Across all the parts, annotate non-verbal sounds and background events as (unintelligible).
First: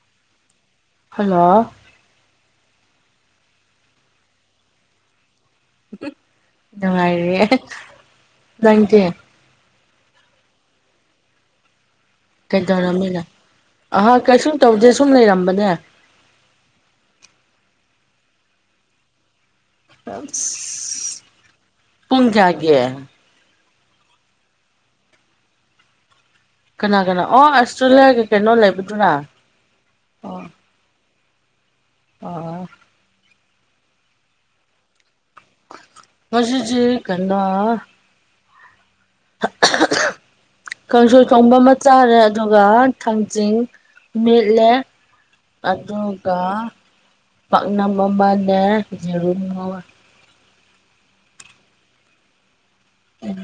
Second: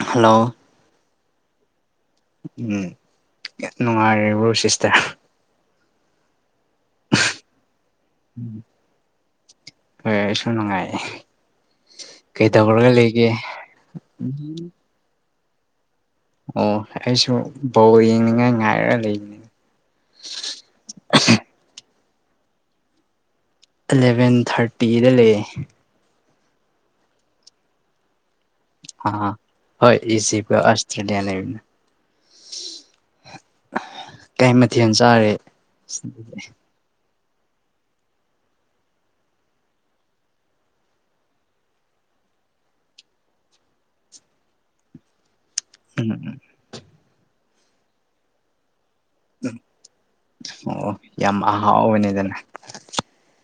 hello hello ꯎꯝ ꯅꯨꯡꯉꯥꯏꯔꯤꯕ꯭ꯔꯣ sister ꯅꯨꯡꯉꯥꯏꯔꯤ ꯅꯪꯗꯤ (unintelligible) ꯁꯨꯅꯨꯉꯥꯏ ꯀꯩꯗꯧꯔꯝꯃꯤꯅ ꯑꯍꯥꯛ ꯀꯩꯁꯨꯝ ꯇꯧꯗꯦ ꯁꯨꯝ ꯂꯩꯔꯝꯕꯅꯦ ꯑꯣ ꯑꯩꯁꯨ ꯕꯧꯜ ꯌꯦꯡꯅꯤꯡꯉꯥꯏ ꯉꯥꯏꯔꯒ ꯂꯩꯅꯤ ꯄꯨꯡ ꯀꯌꯥꯒꯤ ꯑꯦꯂꯕꯦꯟ ꯊꯥꯔꯇꯤꯗ ꯂꯩ ꯀꯅꯥ ꯀꯅꯥ ꯑꯣ ꯑꯁꯇ꯭ꯔꯦꯂꯤꯌꯥꯒꯤ ꯀꯩꯅꯣ ꯂꯩꯕꯗꯨꯅ ꯑꯣ ꯀꯗꯤꯌꯥ ꯂꯩꯅꯤ ꯑꯣ ꯀꯩ ꯃꯊꯦꯜ ꯆꯥꯔꯦ ꯍꯧꯁꯤꯖꯤ ꯀꯅꯥ (inaudible) ꯀꯥꯡꯁꯣꯏ ꯆꯣꯡꯕ ꯑꯃ ꯆꯥꯔꯦ ꯑꯗꯨꯒ ꯊꯥꯡꯖꯤꯡ ꯃꯤꯂ ꯎꯝ ꯑꯗꯨꯒ ꯄꯥꯛꯅꯝ ꯑꯃꯅ ꯌꯦꯔꯨꯝꯨ ꯑꯣ ꯌꯥꯝ ꯑꯍꯥꯎꯕꯅꯦꯗꯅ ꯎꯝ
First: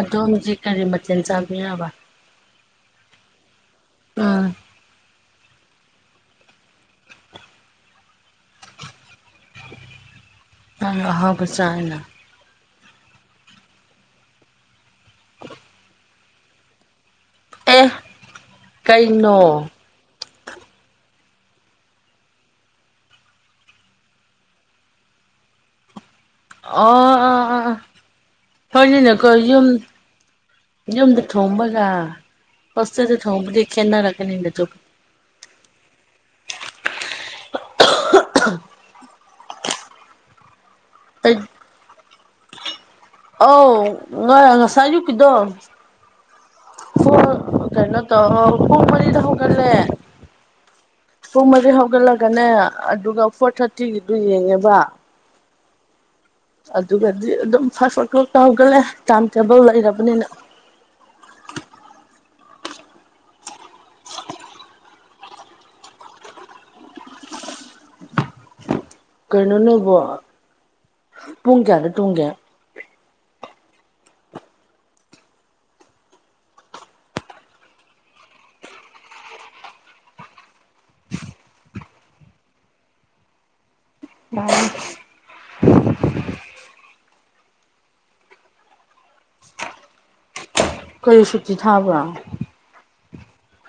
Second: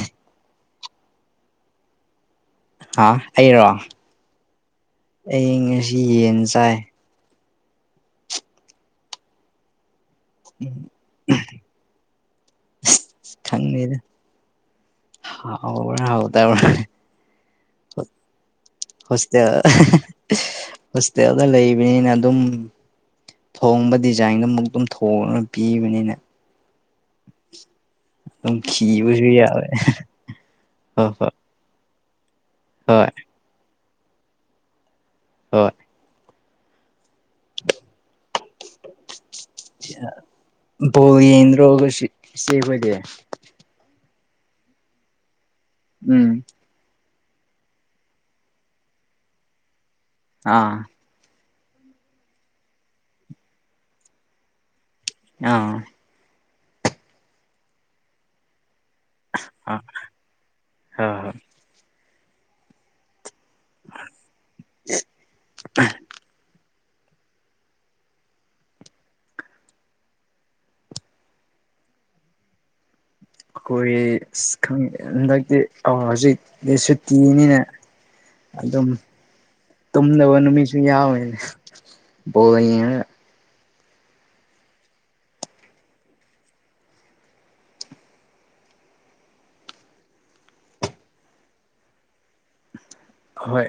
ꯑꯗꯣꯝꯖꯤ ꯀꯔꯤ ꯃꯆꯦꯜ ꯆꯥꯕꯤꯔꯕ ꯍꯥ ꯑꯩꯔꯣ ꯎꯝ ꯑꯩ ꯉꯁꯤ ꯌꯦꯟ ꯆꯥꯏ ꯑ ꯑꯍꯥꯎꯒ ꯆꯥꯏꯅ ꯈꯪꯗ ꯍꯕ ꯍꯗ ꯑꯦ ꯍꯣꯁꯇꯦꯜ ꯀꯩꯅꯣ ꯍꯣꯁꯇꯦꯜꯗ ꯂꯩꯕꯅꯤꯅ ꯑꯗꯨꯝ ꯊꯣꯡꯕ ꯗꯤꯖꯥꯏꯟꯗꯨꯣꯃꯨꯛ ꯑꯗꯨꯝ ꯊꯣꯡꯉꯒ ꯄꯤꯕꯅꯤꯅ ꯑ ꯑꯥ ꯑꯥ ꯑꯗꯨꯝ ꯈꯤꯕꯁꯨ ꯐꯣꯏꯅꯤꯅꯦꯀꯣ ꯌꯥꯎꯋꯦ ꯌꯨꯝ ꯍꯣꯏ ꯌꯗ ꯍꯣꯏ ꯊꯒ ꯍꯣꯏ ꯍꯁꯗꯤ ꯊꯗꯤꯅꯔꯀꯅꯤꯗ ꯊ ꯍꯣꯏ ꯐꯣ ꯌꯦꯟ꯭ꯔꯣꯒ ꯁꯤꯕꯖꯦ ꯑꯧ ꯉ ꯉꯁꯥꯏ ꯌꯨꯀꯤꯗꯣ ꯎꯝ ꯍ ꯀꯩꯅꯣ ꯇꯣ ꯍ ꯃꯔꯤꯗ ꯍ ꯀꯦ ꯑꯥ ꯄꯨꯡ ꯃꯔꯤ ꯍꯧꯒꯠꯂꯒꯅꯦ ꯑꯗꯨꯒ ꯐꯣꯔ ꯊꯥꯔꯇꯤꯒꯤꯗꯨ ꯌꯦꯡꯉꯦꯕ ꯑꯥ ꯑꯗꯨꯒꯗꯤ ꯑꯗꯨꯝ ꯐꯥꯏꯚ ꯑꯣ ꯀ꯭ꯂꯣꯛꯇ ꯍꯧꯒꯠꯂꯦ ꯇꯥꯏꯝ ꯇꯦꯕꯜ ꯂꯩꯔꯕꯅꯤꯅ ꯍ ꯍꯣꯏ (inaudible) ꯀꯩꯅꯣ ꯅꯕꯣ ꯄꯨꯡ ꯀꯌꯥꯗ ꯇꯨꯡꯒꯦ ꯑꯩꯈꯣꯏ ꯈꯦ ꯍꯟꯗꯛꯇꯤ ꯑ ꯍꯧꯖꯤꯛꯇꯤ ꯁꯨꯇꯤꯅꯤꯅꯦ ꯑꯗꯨꯝ ꯇꯨꯝꯗꯕ ꯅꯨꯃꯤꯠꯁꯨ ꯌꯥꯎꯋꯦꯅꯦ ꯎꯝ ꯀꯔꯤ ꯁꯨꯇꯤ ꯊꯥꯕ꯭ꯔꯥ ꯑꯍꯣꯏ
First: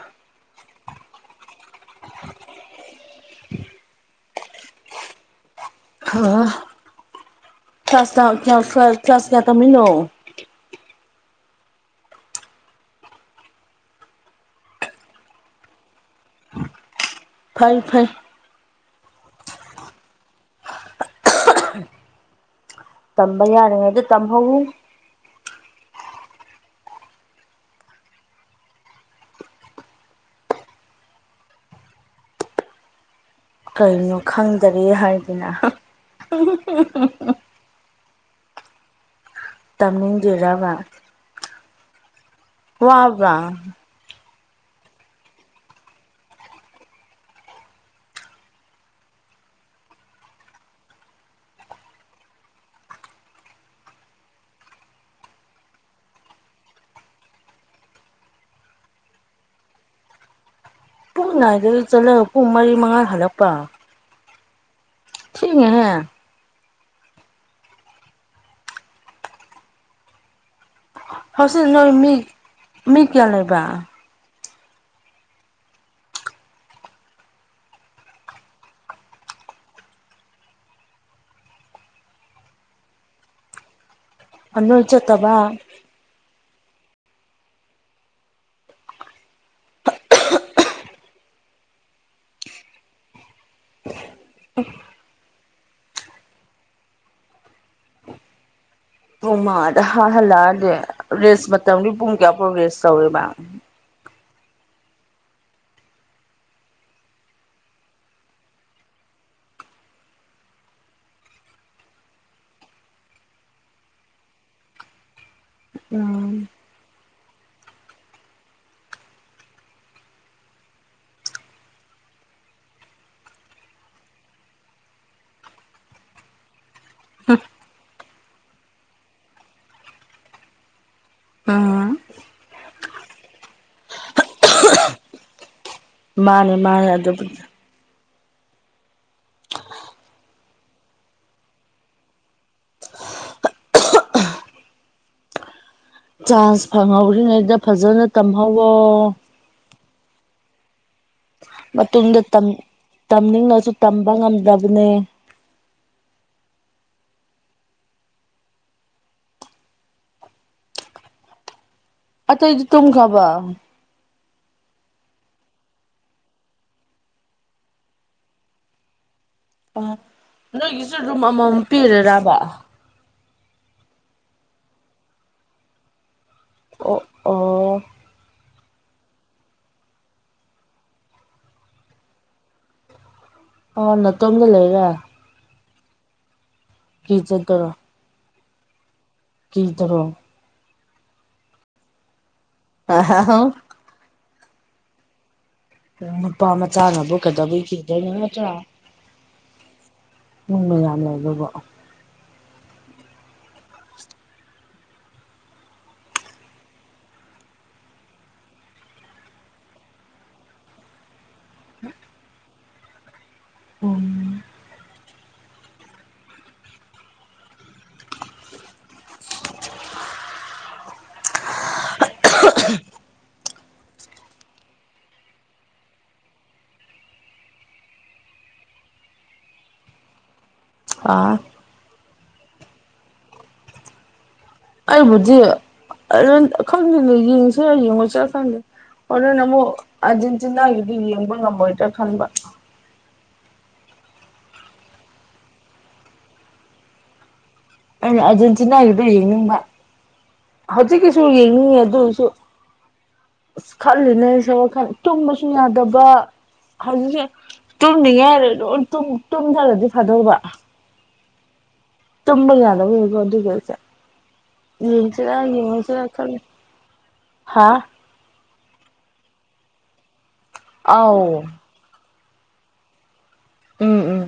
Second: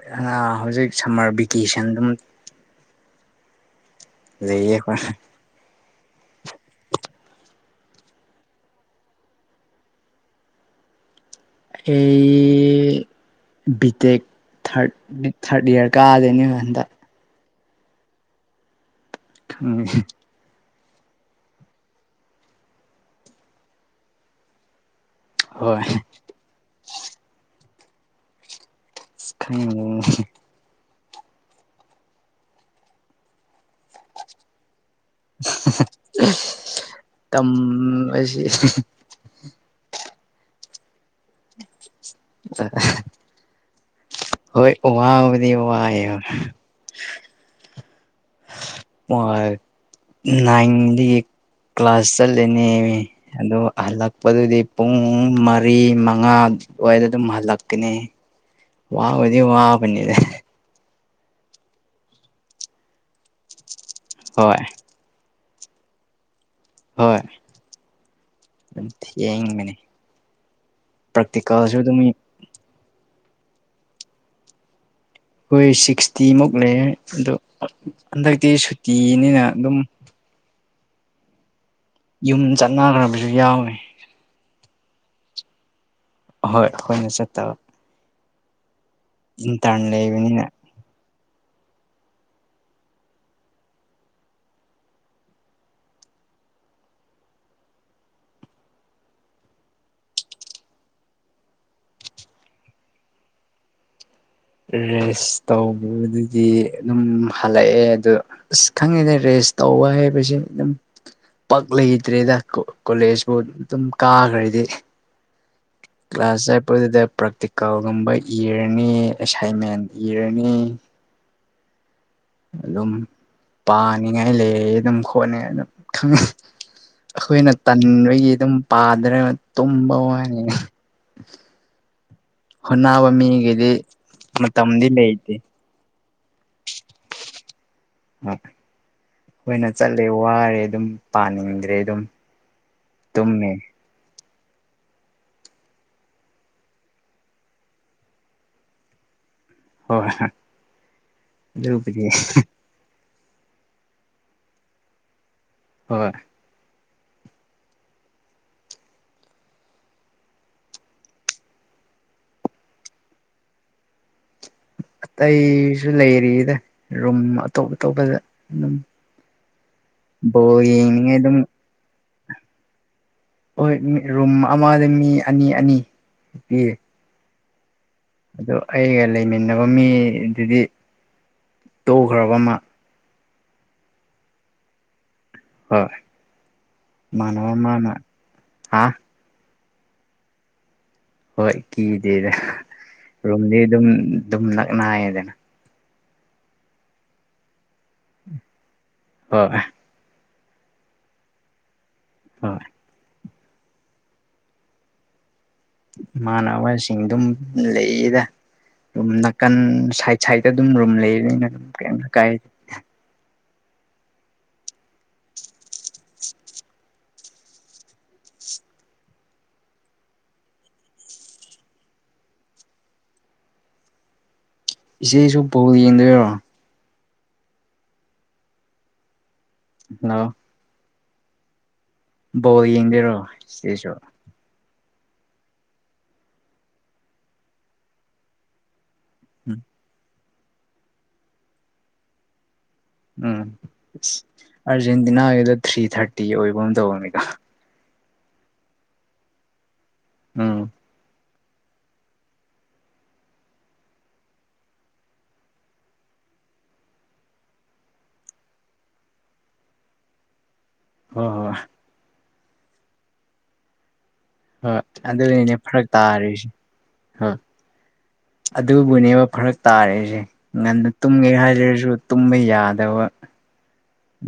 ꯍꯧꯖꯤꯛ ꯁꯝꯃꯔ ꯚꯦꯀꯦꯁꯟ ꯑꯗꯨꯝ ꯂꯩꯌꯦꯀꯣꯏ ꯑ ꯁꯁ ꯆꯁꯌꯥ ꯇꯃꯤ ꯂꯣ ꯑꯩ ꯕꯤ ꯇꯦꯛ ꯊꯥꯔꯠ ꯊꯥꯔꯠ ꯏꯌꯥꯔ ꯀꯥꯗꯣꯏꯅꯦ ꯍꯟꯗꯛ ꯐꯩ ꯐꯩ ꯎꯝ ꯇꯝꯕ ꯌꯥꯔꯤꯉꯩ ꯑꯗ ꯇꯝꯍꯧ ꯍꯣꯏ ꯎꯝ ꯀꯩꯅꯣ ꯈꯪꯗꯔꯤꯦ ꯍꯥꯏꯗꯅ ꯎꯝ (inaudible) ꯇꯃꯤꯒꯤꯔꯕ ꯋꯥ ꯋꯥ ꯍꯣꯏ ꯋꯥꯕꯗꯤ ꯋꯥ ꯌꯥ ꯅꯥꯏꯟꯗꯒꯤ ꯀ꯭ꯂꯥꯁ ꯆꯠꯂꯦꯅꯦ ꯑꯗꯣ ꯍꯜꯂꯛꯄꯗꯨꯗꯤ ꯄꯨꯡ ꯃꯔꯤ ꯃꯉꯥ ꯑꯗꯨꯋꯥꯏꯗ ꯑꯗꯨꯝ ꯍꯜꯂꯛꯀꯅꯤ ꯋꯥꯗꯤ ꯋꯥ ꯄꯅꯤꯗꯦ ꯄꯨꯡ ꯏꯗꯗꯒꯤ ꯆꯠꯂ ꯄꯨꯡ ꯃꯔꯤ ꯃꯉꯥꯜ ꯍꯜꯂꯛꯄ ꯍꯣꯏ ꯊ ꯍꯦ ꯍꯣꯏ ꯑꯗꯨꯝ ꯌꯦꯡꯕꯅꯦ ꯍꯁ ꯅꯣꯏ ꯃꯤ ꯃꯤ ꯀꯌꯥ ꯂꯩꯕ ꯍꯣꯏ ꯁꯤꯛꯁꯇꯤꯃꯨꯛ ꯂꯩ ꯑꯗꯣ ꯍꯟꯗꯛꯇꯤ ꯁꯨꯇꯤꯅꯤꯅ ꯑꯗꯨꯝ ꯌꯨꯝ ꯆꯠꯅꯈ꯭ꯔꯕꯁꯨ ꯌꯥꯎꯏꯤ ꯑꯅꯣꯜ ꯆꯠꯇꯕ ꯑꯍꯣꯏ ꯑꯩꯈꯣꯏꯅ ꯆꯠꯇꯕ ꯏ ꯇꯥꯥꯟꯂꯦꯅꯤꯅ ꯄꯨꯡ ꯃꯥꯗ ꯍꯜꯂꯛꯑꯒꯦ ꯔꯦꯁ ꯃꯇꯝꯒꯤ ꯄꯨꯡ ꯀꯌꯥ ꯄꯥꯎ ꯔꯦꯁ ꯇꯧꯋꯦꯕ ꯔꯦꯁ ꯇꯧꯕꯗꯨꯗꯤ ꯑꯗꯨꯝ ꯍꯜꯂꯛꯑꯦ ꯑꯗꯣ ꯑꯁ ꯈꯪꯉꯤꯗ ꯔꯦꯁ ꯇꯧꯕ ꯍꯥꯏꯕꯁꯦ ꯑꯗꯨꯝ ꯄꯛ ꯂꯩꯇ꯭ꯔꯦꯗ ꯀꯣꯂꯦꯖꯄꯨ ꯑꯗꯨꯝ ꯀꯥꯈ꯭ꯔꯗꯤ ꯀ꯭ꯂꯥꯁ ꯎꯝ ꯆꯠꯄꯗꯨꯗ ꯄ꯭ꯔꯥꯛꯇꯤꯀꯜꯒꯨꯝꯕ ꯏꯔꯅꯤ ꯑꯦꯁꯥꯏꯟꯃꯦꯟ ꯏꯔꯅꯤ ꯑꯗꯨꯝ ꯄꯥꯅꯤꯡꯉꯥꯏ ꯂꯩ ꯑꯗꯨꯝ ꯈꯣꯠꯅ ꯑꯗꯨꯝ ꯈꯪꯉꯤ ꯑꯩꯈꯣꯏꯅ ꯇꯟꯕꯒꯤ ꯑꯗꯨꯝ ꯄꯥꯗ꯭ꯔꯒ ꯇꯨꯝꯕ ꯋꯥꯅꯤ ꯑꯥ ꯍ ꯅꯕ ꯃꯤꯒꯗꯤ ꯃꯝꯗꯤ ꯂꯩ ꯑꯗꯤ ꯃꯥꯅꯦ ꯃꯥꯅꯦ ꯑꯗꯨꯕꯨ ꯑ ꯑꯩꯈꯣꯏꯅ ꯆꯠꯂꯦ ꯋꯥꯔꯦ ꯑꯗꯨꯝ ꯄꯥꯅꯤꯡꯗ꯭ꯔꯦ ꯑꯗꯨꯝ ꯇꯨꯝꯃꯦ ꯆꯥꯟꯁ ꯐꯪꯍꯧꯔꯤꯉꯩꯗ ꯐꯖꯅ ꯇꯝꯍꯧꯋꯣ ꯍꯣꯏꯣꯏ ꯃꯇꯨꯡꯗ ꯇꯝꯅꯤꯡꯅꯁꯨ ꯇꯝꯕ ꯉꯝꯗꯕꯅꯦ ꯍꯣꯏ ꯑꯇꯩꯗꯤ ꯇꯨꯡꯈ꯭ꯔꯕ ꯑꯩꯇꯩꯁꯨ ꯂꯩꯔꯤꯗ ꯔꯨꯝ ꯑꯇꯣꯞ ꯑꯇꯣꯞꯄꯗ ꯑꯗꯨꯝ ꯑ ꯕꯣꯜ ꯅꯣꯏꯒꯤꯁꯨ ꯌꯦꯡꯅꯤꯡꯉꯦ ꯔꯨꯝ ꯑꯗꯨꯝ ꯑꯃꯃꯝ ꯄꯤꯔꯔꯕ ꯍꯣꯏ ꯃꯤ ꯔꯨꯝ ꯑꯃꯗ ꯃꯤ ꯑꯅꯤ ꯑꯅꯤ ꯑꯣ ꯑꯣ ꯑꯗ ꯑꯩꯒ ꯂꯩꯃꯤꯟꯅꯕ ꯃꯤꯗꯨꯗꯤ ꯇꯧꯈ꯭ꯔꯕ ꯑꯃ ꯑꯣ ꯅꯠꯇꯣꯝꯗ ꯂꯩꯒ ꯍꯣꯏ ꯃꯅꯅꯕ ꯀꯤꯖꯗꯔꯣ ꯃꯥꯅ ꯍꯥ ꯀ ꯏꯗꯔꯣ ꯍꯣꯏ ꯀꯤꯗꯦꯗ ꯔꯨꯝꯝꯗꯤ ꯑꯗꯨꯝ ꯑꯗꯨꯝ ꯅꯛꯅꯏꯌꯦꯗꯅ ꯅꯨꯄꯥ ꯃꯆꯥꯅꯕꯨꯛ ꯀꯗꯕꯨ ꯀꯤꯗꯣꯏꯅꯤ ꯃꯆꯥ ꯑꯣ ꯅꯨꯡ ꯃ ꯌꯥꯝ ꯂꯩ ꯑꯗꯨ ꯍꯥ ꯏꯃꯥꯟꯅꯕꯁꯤꯡ ꯑꯗꯨꯝ ꯂꯩꯌꯦꯗ ꯑꯗꯨ ꯅꯥꯀꯟ ꯁꯥꯏꯠ ꯁꯥꯏꯗꯠꯇ ꯑꯗꯨꯝ ꯔꯨꯝ ꯂꯩꯕꯅꯤꯅ ꯑꯗꯨꯝ ꯀꯔꯤꯝ ꯀꯥꯏ ꯎꯝ (inaudible) (unintelligible) ꯏꯆꯦꯁꯨ ꯕꯣꯜ ꯌꯦꯡꯗꯣꯏꯔꯣ ꯅꯣ ꯑꯥ ꯕꯣꯜ ꯌꯦꯡꯗꯣꯏꯔꯣ ꯏꯆꯦꯁꯨ ꯑꯩꯕꯨꯗꯤ ꯑꯔꯟ ꯈꯪꯗꯦꯅꯦ ꯌꯦꯡꯁꯤꯔ ꯌꯦꯡꯉꯣꯏꯁꯤꯔ ꯈꯪꯗꯦ ꯍꯣꯔꯦꯟ ꯎꯝ ꯑꯃꯨꯛ ꯑꯥꯔꯖꯦꯟꯇꯤꯅꯥꯒꯤꯗꯤ ꯌꯦꯡꯕ ꯉꯝꯃꯣꯏꯗ꯭ꯔꯥ ꯈꯟꯕ ꯎꯝ ꯑꯥꯔꯖꯦꯟꯇꯤꯅꯥꯒꯤꯗꯣ ꯊ꯭ꯔꯤ ꯊꯥꯔꯇꯤ ꯑꯣꯏꯕꯒꯨꯝ ꯇꯧꯕꯅꯤꯗ ꯑꯩꯅ ꯑꯥꯔꯖꯦꯟꯇꯤꯅꯥꯒꯤꯗꯣ ꯌꯦꯡꯅꯤꯡꯕ ꯎꯝ ꯍꯧꯖꯤꯛꯀꯤꯁꯨ ꯌꯦꯡꯅꯤꯡꯉꯤ ꯑꯗꯨꯑꯣꯏꯁꯨ ꯑꯁ ꯈꯜꯂꯤꯅꯦ ꯑꯩꯁꯨ ꯋꯥꯈꯜ ꯇꯨꯝꯕꯁꯨ ꯌꯥꯗꯕ ꯍꯧꯖꯤꯛꯁꯦ ꯇꯨꯝꯗ꯭ꯔꯤꯌꯥꯔꯥ ꯗꯨꯝ ꯇꯨꯝ ꯇꯨꯝꯖꯜꯂꯗꯤ ꯐꯥꯗꯧꯕ ꯍꯣꯏ ꯍꯣꯏ ꯇꯨꯝꯕ ꯍꯥꯗꯕꯩ ꯃꯤꯈꯩꯁꯦ ꯍꯣꯏ ꯌꯦꯡꯁꯤꯔꯥ ꯑꯗꯨꯒꯤꯅꯦ ꯐꯔꯛ ꯌꯦꯡꯉꯣꯏꯁꯤꯔꯥ ꯈꯪꯗꯦ ꯇꯥꯔꯤꯁꯦ ꯍꯣꯏ ꯍꯥꯥ ꯑꯗꯨꯕꯨꯅꯦꯕ ꯐꯔꯛ ꯇꯥꯔꯦꯁꯦ ꯉꯟꯅ ꯇꯨꯝꯒꯦ ꯑꯥꯎ ꯍꯥꯏꯔꯁꯨ ꯇꯨꯝꯕ ꯌꯥꯗꯕ ꯎꯝ ꯎꯝ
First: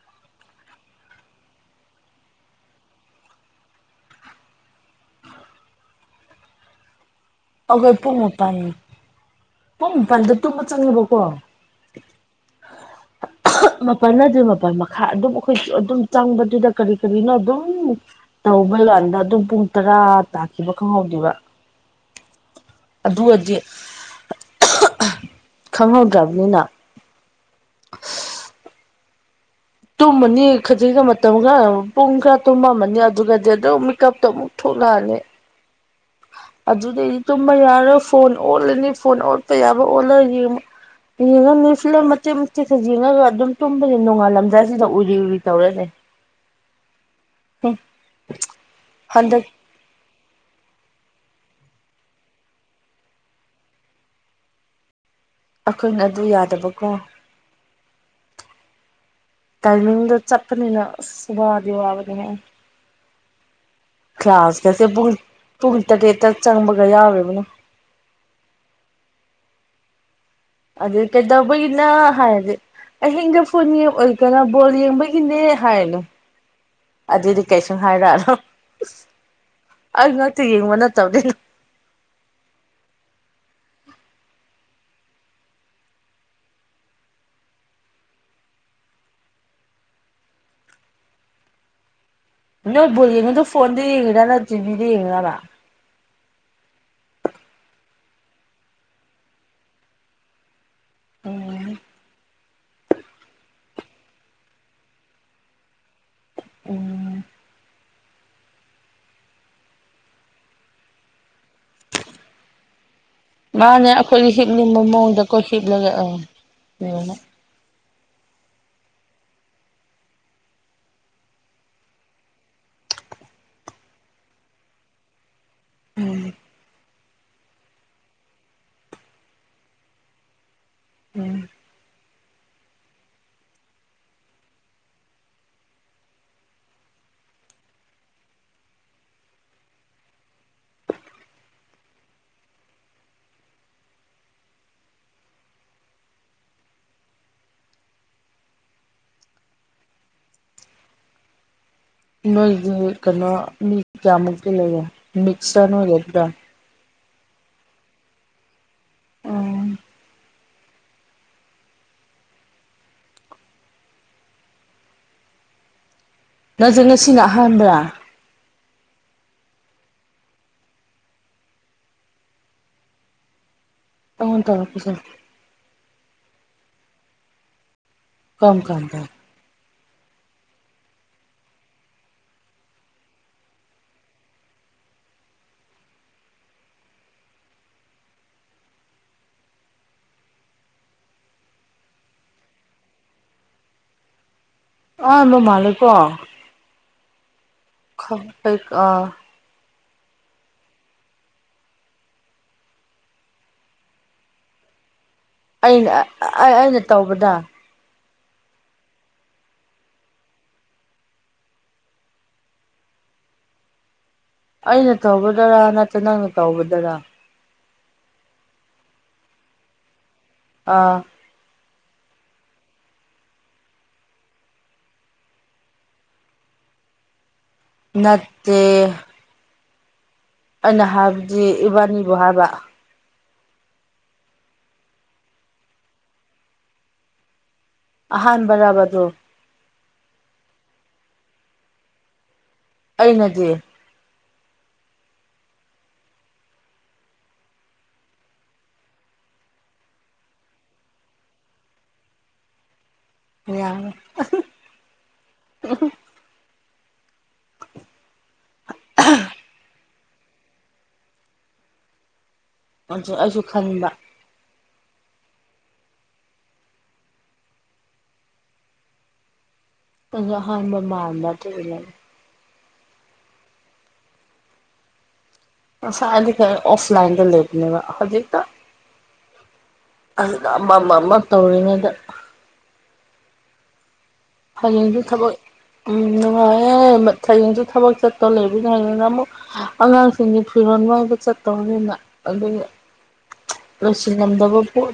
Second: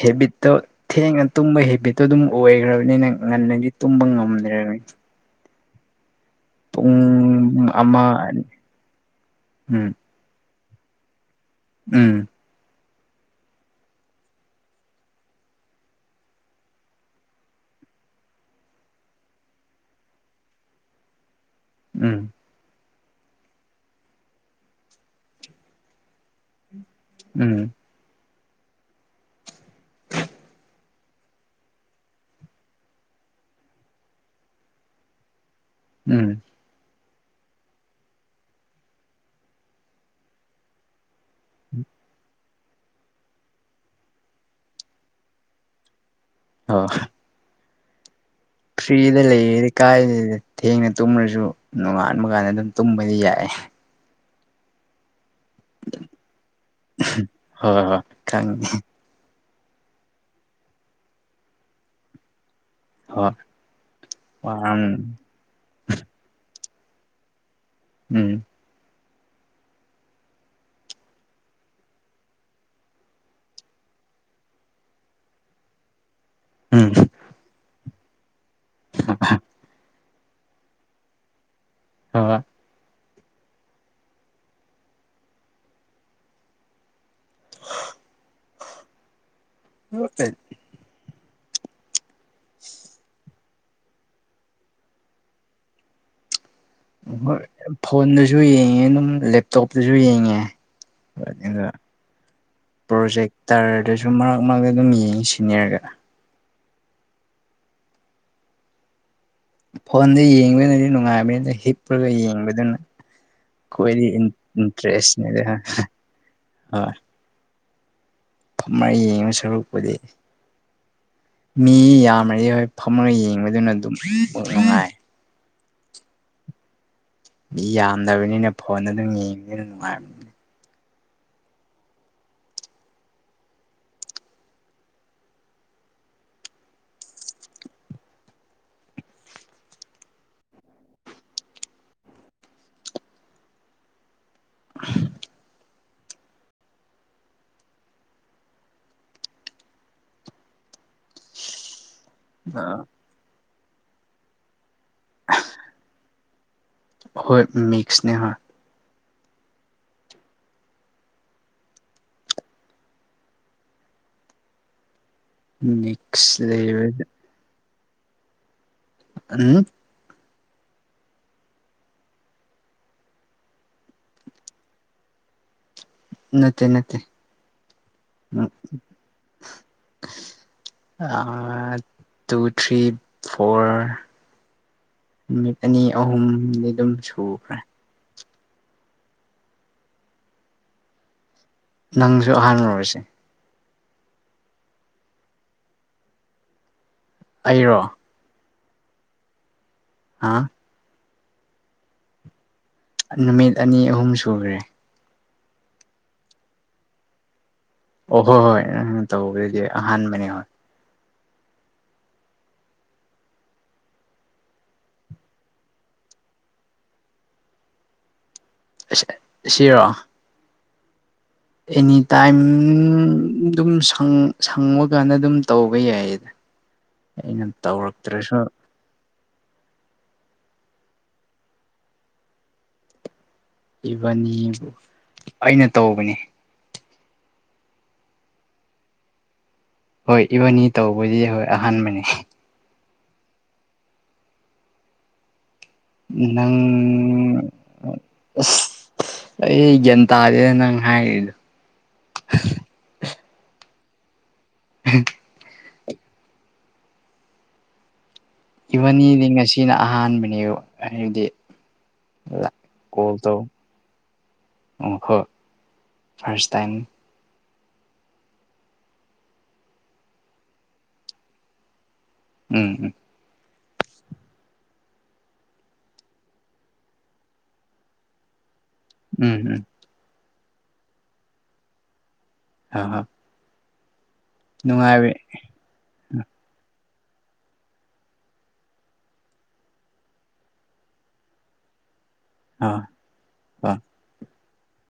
ꯍꯦꯕꯤꯠꯇꯣ ꯊꯦꯡꯅ ꯇꯨꯝꯕꯩ ꯍꯦꯕꯤꯠꯇꯣ ꯑꯗꯨꯝ ꯑꯣꯏꯒ꯭ꯔꯕꯅꯤꯅ ꯉꯟꯅꯗꯤ ꯇꯨꯝꯕ ꯉꯝꯗꯔꯦꯕꯥ ꯄꯨꯡ ꯑꯩꯈꯣꯏ ꯑꯃ ꯄꯨꯡ ꯃꯄꯜ ꯄꯨꯡ ꯎꯝ ꯃꯄꯜꯗ ꯇꯨꯝꯕ ꯆꯪꯉꯥꯕꯀꯣ ꯎꯝ ꯃꯥꯄꯜ ꯅꯠꯇꯦ ꯃꯥꯄꯜ ꯃꯈꯥꯏ ꯑꯗꯨꯝ ꯑꯩꯈꯣꯏꯁꯨ ꯑꯗꯨꯝ ꯆꯪꯕꯗꯨꯗ ꯀꯔꯤ ꯀꯔꯤꯅꯣ ꯑꯗꯨꯝ ꯇꯧꯕꯩ ꯋꯥꯅꯤꯗ ꯑꯗꯨꯝ ꯄꯨꯡ ꯇꯔꯥ ꯇꯥꯈꯤꯕ ꯈꯪꯍꯧꯗꯦꯕ ꯎꯝ ꯑꯗꯨꯒꯗꯤ ꯈꯪꯍꯧꯗ꯭ꯔꯕꯅꯤꯅ ꯎꯝ (unintelligible) ꯇꯨꯝꯃꯅꯤ ꯈꯖꯤꯛꯒ ꯃꯇꯝ ꯈꯔ ꯄꯨꯡ ꯈꯔ ꯇꯨꯝꯃꯝꯃꯅꯤ ꯑꯗꯨꯒꯗꯤ ꯑꯗꯨꯝ ꯃꯤꯀꯞꯇꯣ ꯑꯃꯨꯛ ꯊꯣꯛꯂꯛꯑꯅꯤ ꯎꯝ ꯑꯗꯨꯗꯩꯗꯤ ꯇꯨꯝꯕ ꯌꯥꯔꯣꯏ ꯐꯣꯟ ꯑꯣꯠꯂꯅꯤ ꯐꯣꯟ ꯑꯣꯠꯄ ꯌꯥꯕ ꯑꯣꯜꯂ ꯌꯦꯡꯕ ꯌꯦꯡꯉꯅꯤ ꯐꯤꯂꯝ ꯃꯇꯦꯛ ꯃꯇꯦꯛ ꯌꯦꯡꯉꯒ ꯑꯗꯨꯝ ꯇꯨꯝꯕꯗ ꯅꯣꯡꯉꯥꯜꯂꯝꯗꯥꯥꯏꯁꯤꯗ ꯎꯔꯤ ꯎꯔꯤ ꯇꯧꯔꯅꯦ ꯑꯣ ꯍꯨꯝ ꯊ꯭ꯔꯤꯗ ꯍꯟꯗꯛ ꯂꯩꯌꯦ ꯀꯥꯏꯗꯦꯗ ꯊꯦꯡꯅ ꯇꯨꯝꯃꯁꯨ ꯅꯣꯡꯉꯥꯟꯕ ꯀꯥꯟꯗ ꯑꯗꯨꯝ ꯇꯨꯝꯕꯗꯤ ꯌꯥꯏ ꯑꯈꯣꯏꯅ ꯑꯗꯨ ꯌꯥꯗꯕꯀꯣ ꯍꯣꯏ ꯍꯣꯏ ꯈꯪꯉꯦ ꯇꯥꯏꯃꯤꯡꯗ ꯆꯠꯄꯅꯤꯅ ꯑꯁ ꯋꯥꯗꯤ ꯋꯥꯕꯅꯤꯍꯦ ꯍꯣꯏ ꯀ꯭ꯂꯥꯁ ꯀꯥꯁꯦ ꯄꯨꯨꯡ ꯋꯥꯝ ꯄꯨꯡ ꯇꯥꯔꯦꯠꯇ ꯆꯪꯕꯒ ꯌꯥꯎꯔꯤꯕꯅꯦ ꯎꯝ ꯑꯗꯩ ꯀꯩꯗꯧꯕꯒꯤꯅꯣ ꯍꯥꯏꯔꯗꯤ ꯑꯍꯤꯡꯗ ꯐꯣꯟ ꯌꯦꯡ ꯑꯣꯏ ꯀꯩꯅꯣ ꯕꯣꯜ ꯌꯦꯡꯕꯒꯤꯅꯦ ꯍꯥꯏꯔꯤꯅꯦ ꯗꯨꯝ ꯎꯝ ꯑꯗꯨꯗꯤ ꯀꯩꯁꯨ ꯍꯥꯏꯔꯛꯑꯔꯣꯏ ꯑꯩ ꯉꯥꯛꯇ ꯌꯦꯡꯕ ꯅꯠꯇꯕꯅꯤ ꯍꯣꯏ (unintelligible) ꯅꯣꯏ ꯕꯣꯜ ꯌꯦꯡꯉꯤꯗꯣ ꯐꯣꯟꯗ ꯌꯦꯡꯉꯤꯔꯅ ꯇꯤꯚꯤꯗ ꯌꯦꯡꯉꯤꯔꯕ ꯒꯣꯏ ꯐꯣꯟꯗꯁꯨ ꯌꯦꯡꯉꯦ ꯑꯗꯨꯝ ꯂꯦꯞꯇꯣꯞꯇꯁꯨ ꯌꯦꯡꯉꯦ ꯎꯝ (unintelligible) ꯄ꯭ꯔꯣꯖꯦꯛꯇꯔꯗꯁꯨ ꯃꯔꯛ ꯃꯔꯛꯇ ꯑꯗꯨꯝ ꯌꯦꯡꯉꯤ ꯁꯤꯅꯤꯌꯔꯒ ꯎꯝ ꯐꯣꯟꯗ ꯌꯦꯡꯕꯗꯨꯅꯗꯤ ꯅꯨꯡꯉꯥꯏꯕꯅꯤꯅ ꯍꯤꯞꯄꯨꯔꯒ ꯌꯦꯡꯕꯗꯨꯅ ꯃꯥꯅꯦ ꯈꯣꯏꯗꯤ ꯑꯩꯈꯣꯏꯒꯤ ꯍꯤꯞꯅꯤꯡꯕ ꯃꯑꯣꯡꯗꯀꯣ ꯏꯟꯇꯔꯦꯁꯅꯗ ꯍꯤꯞꯂꯒ ꯑꯥ ꯍꯣꯏ ꯌꯦꯡꯉꯣ ꯑꯃ ꯌꯦꯡꯉꯕ ꯁꯔꯨꯛꯄꯨꯗꯤ ꯃꯤ ꯌꯥꯝꯃ ꯍꯣꯏ ꯐꯝꯃꯒ ꯌꯦꯡꯕꯗꯨꯅ ꯑꯗꯨꯝ ꯅꯨꯡꯉꯥꯏ ꯎꯝ ꯌꯥꯝꯗ꯭ꯔꯕꯅꯤꯅ ꯐꯣꯟ ꯑꯗꯨꯝ ꯌꯦꯡꯕꯅꯤꯅ ꯅꯨꯡꯉꯥꯏꯕꯅꯤ ꯎꯝ (inaudible) ꯅꯣꯏꯗꯤ ꯀꯩꯅꯣ ꯃꯤ ꯀꯌꯥꯃꯨꯛꯇꯤ ꯂꯩꯔꯦ ꯃꯤꯛꯁꯇ ꯅꯣꯏꯒꯦ ꯑꯗꯨꯗ ꯍꯣꯏ ꯃꯤꯛꯁꯅꯦ ꯍꯣꯏ ꯎꯝ ꯅꯪꯖꯅ ꯁꯤꯅꯍꯥꯟꯕꯕ꯭ꯔꯥ ꯎꯝ ꯇꯟ ꯇ ꯄꯨꯁ ꯅ ꯅ ꯀꯝ ꯀ ꯀ (inaudible) ꯑ ꯇꯨ ꯊ꯭ꯔꯤ ꯐꯣꯔ ꯅꯨꯃꯤꯠ ꯑꯅꯤ ꯑꯍꯨꯝꯗꯤ ꯑꯗꯨꯝ ꯁꯨꯈ꯭ꯔꯦ ꯅꯪꯁꯨ ꯑꯍꯥꯟꯕ ꯂꯨꯔꯁꯦ ꯑ ꯅꯣ ꯃꯥꯂ ꯀꯣ ꯑꯩꯔꯣ ꯑ ꯍꯥꯥ ꯅꯨꯃꯤꯠ ꯑꯅꯤ ꯑꯍꯨꯝ ꯁꯨꯈ꯭ꯔꯦ ꯑꯩꯅ ꯑꯩꯅ ꯇꯧꯕꯗ ꯑꯣ ꯍꯣꯏ ꯍꯣꯏ ꯇꯧꯦꯁꯦ ꯑꯍꯥꯟꯕꯅꯦ ꯍꯣꯏ ꯑꯩꯅ ꯇꯒꯗꯔꯥ ꯅꯠꯇ꯭ꯔ ꯅꯪꯅ ꯇꯧꯕꯗꯔꯥ ꯁꯤꯔꯣ ꯑꯥ ꯑꯦꯅꯤ ꯇꯥꯏꯝ ꯑꯗꯨꯝ ꯁꯪꯉꯀꯥꯟꯗ ꯑꯗꯨꯝ ꯇꯧꯕ ꯌꯥꯏ ꯑꯩꯅ ꯇꯧꯔꯛꯇ꯭ꯔꯁꯨ ꯍ ꯑꯩꯅ ꯍꯥꯏꯕꯗꯤ ꯏꯕꯥꯅꯤꯕꯨ ꯍꯥꯏꯕ ꯏꯚꯅꯤꯕꯨ ꯑꯩꯅ ꯇꯧꯕꯅꯦ ꯑꯍꯥꯟꯥꯟꯕꯔꯕꯗꯨꯣ ꯍꯣꯏ ꯏꯚꯟꯅꯤ ꯇꯧꯕꯗꯤ ꯍꯣꯏ ꯑꯍꯥꯟꯕꯅꯦ ꯑꯩꯅꯗꯤ ꯅꯪ ꯑꯩ ꯌꯦꯟꯇꯑꯗꯦ ꯅꯪ ꯍꯥꯏ ꯌꯥ ꯌꯥ ꯎ ꯎ ꯏꯚꯟꯅꯤꯗꯤ ꯉꯁꯤꯅ ꯑꯍꯥꯟꯕꯅꯦ ꯍꯥꯏꯕꯗꯤ ꯀꯣꯜ ꯑꯗꯨ ꯇꯧ ꯑꯩꯁꯨ ꯈꯟꯕ ꯃꯈꯈ ꯐꯥꯔꯁ ꯇꯥꯏꯝ ꯑ ꯑꯍꯥꯟꯕ ꯃꯥꯟꯕ ꯑꯗꯨ ꯂꯩꯦ ꯎꯝ ꯎꯝ ꯉꯁꯥꯏꯗꯤ ꯈꯔ ꯑꯣꯐꯂꯥꯏꯟꯗ ꯂꯩꯕꯅꯦꯕ ꯍꯧꯖꯤꯛꯇ ꯎꯝ ꯎꯝ ꯑꯗꯨꯗ ꯑꯃ ꯑꯃ ꯑꯃ ꯇꯧꯔꯤꯉꯩꯗ ꯍꯥ ꯍꯥ ꯍꯌꯦꯡꯁꯨ ꯊꯕꯛ ꯎꯝ ꯅꯨꯡꯉꯥꯏꯑꯦ ꯍꯌꯦꯡꯁꯨ ꯊꯕꯛ ꯆꯠꯇꯣ ꯂꯩꯕꯅꯤ ꯍꯌꯦꯡꯅ ꯑꯃꯨꯛ ꯑꯉꯥꯡꯁꯤꯡꯒꯤ ꯐꯤꯔꯣꯟ ꯋꯥꯏꯕ ꯆꯠꯇꯧꯕꯅꯤꯅ ꯑꯗꯨ ꯑꯥ ꯍꯣꯏ ꯂꯣꯏꯁꯤꯜꯂꯝꯗꯕ ꯄ‌ꯣꯠ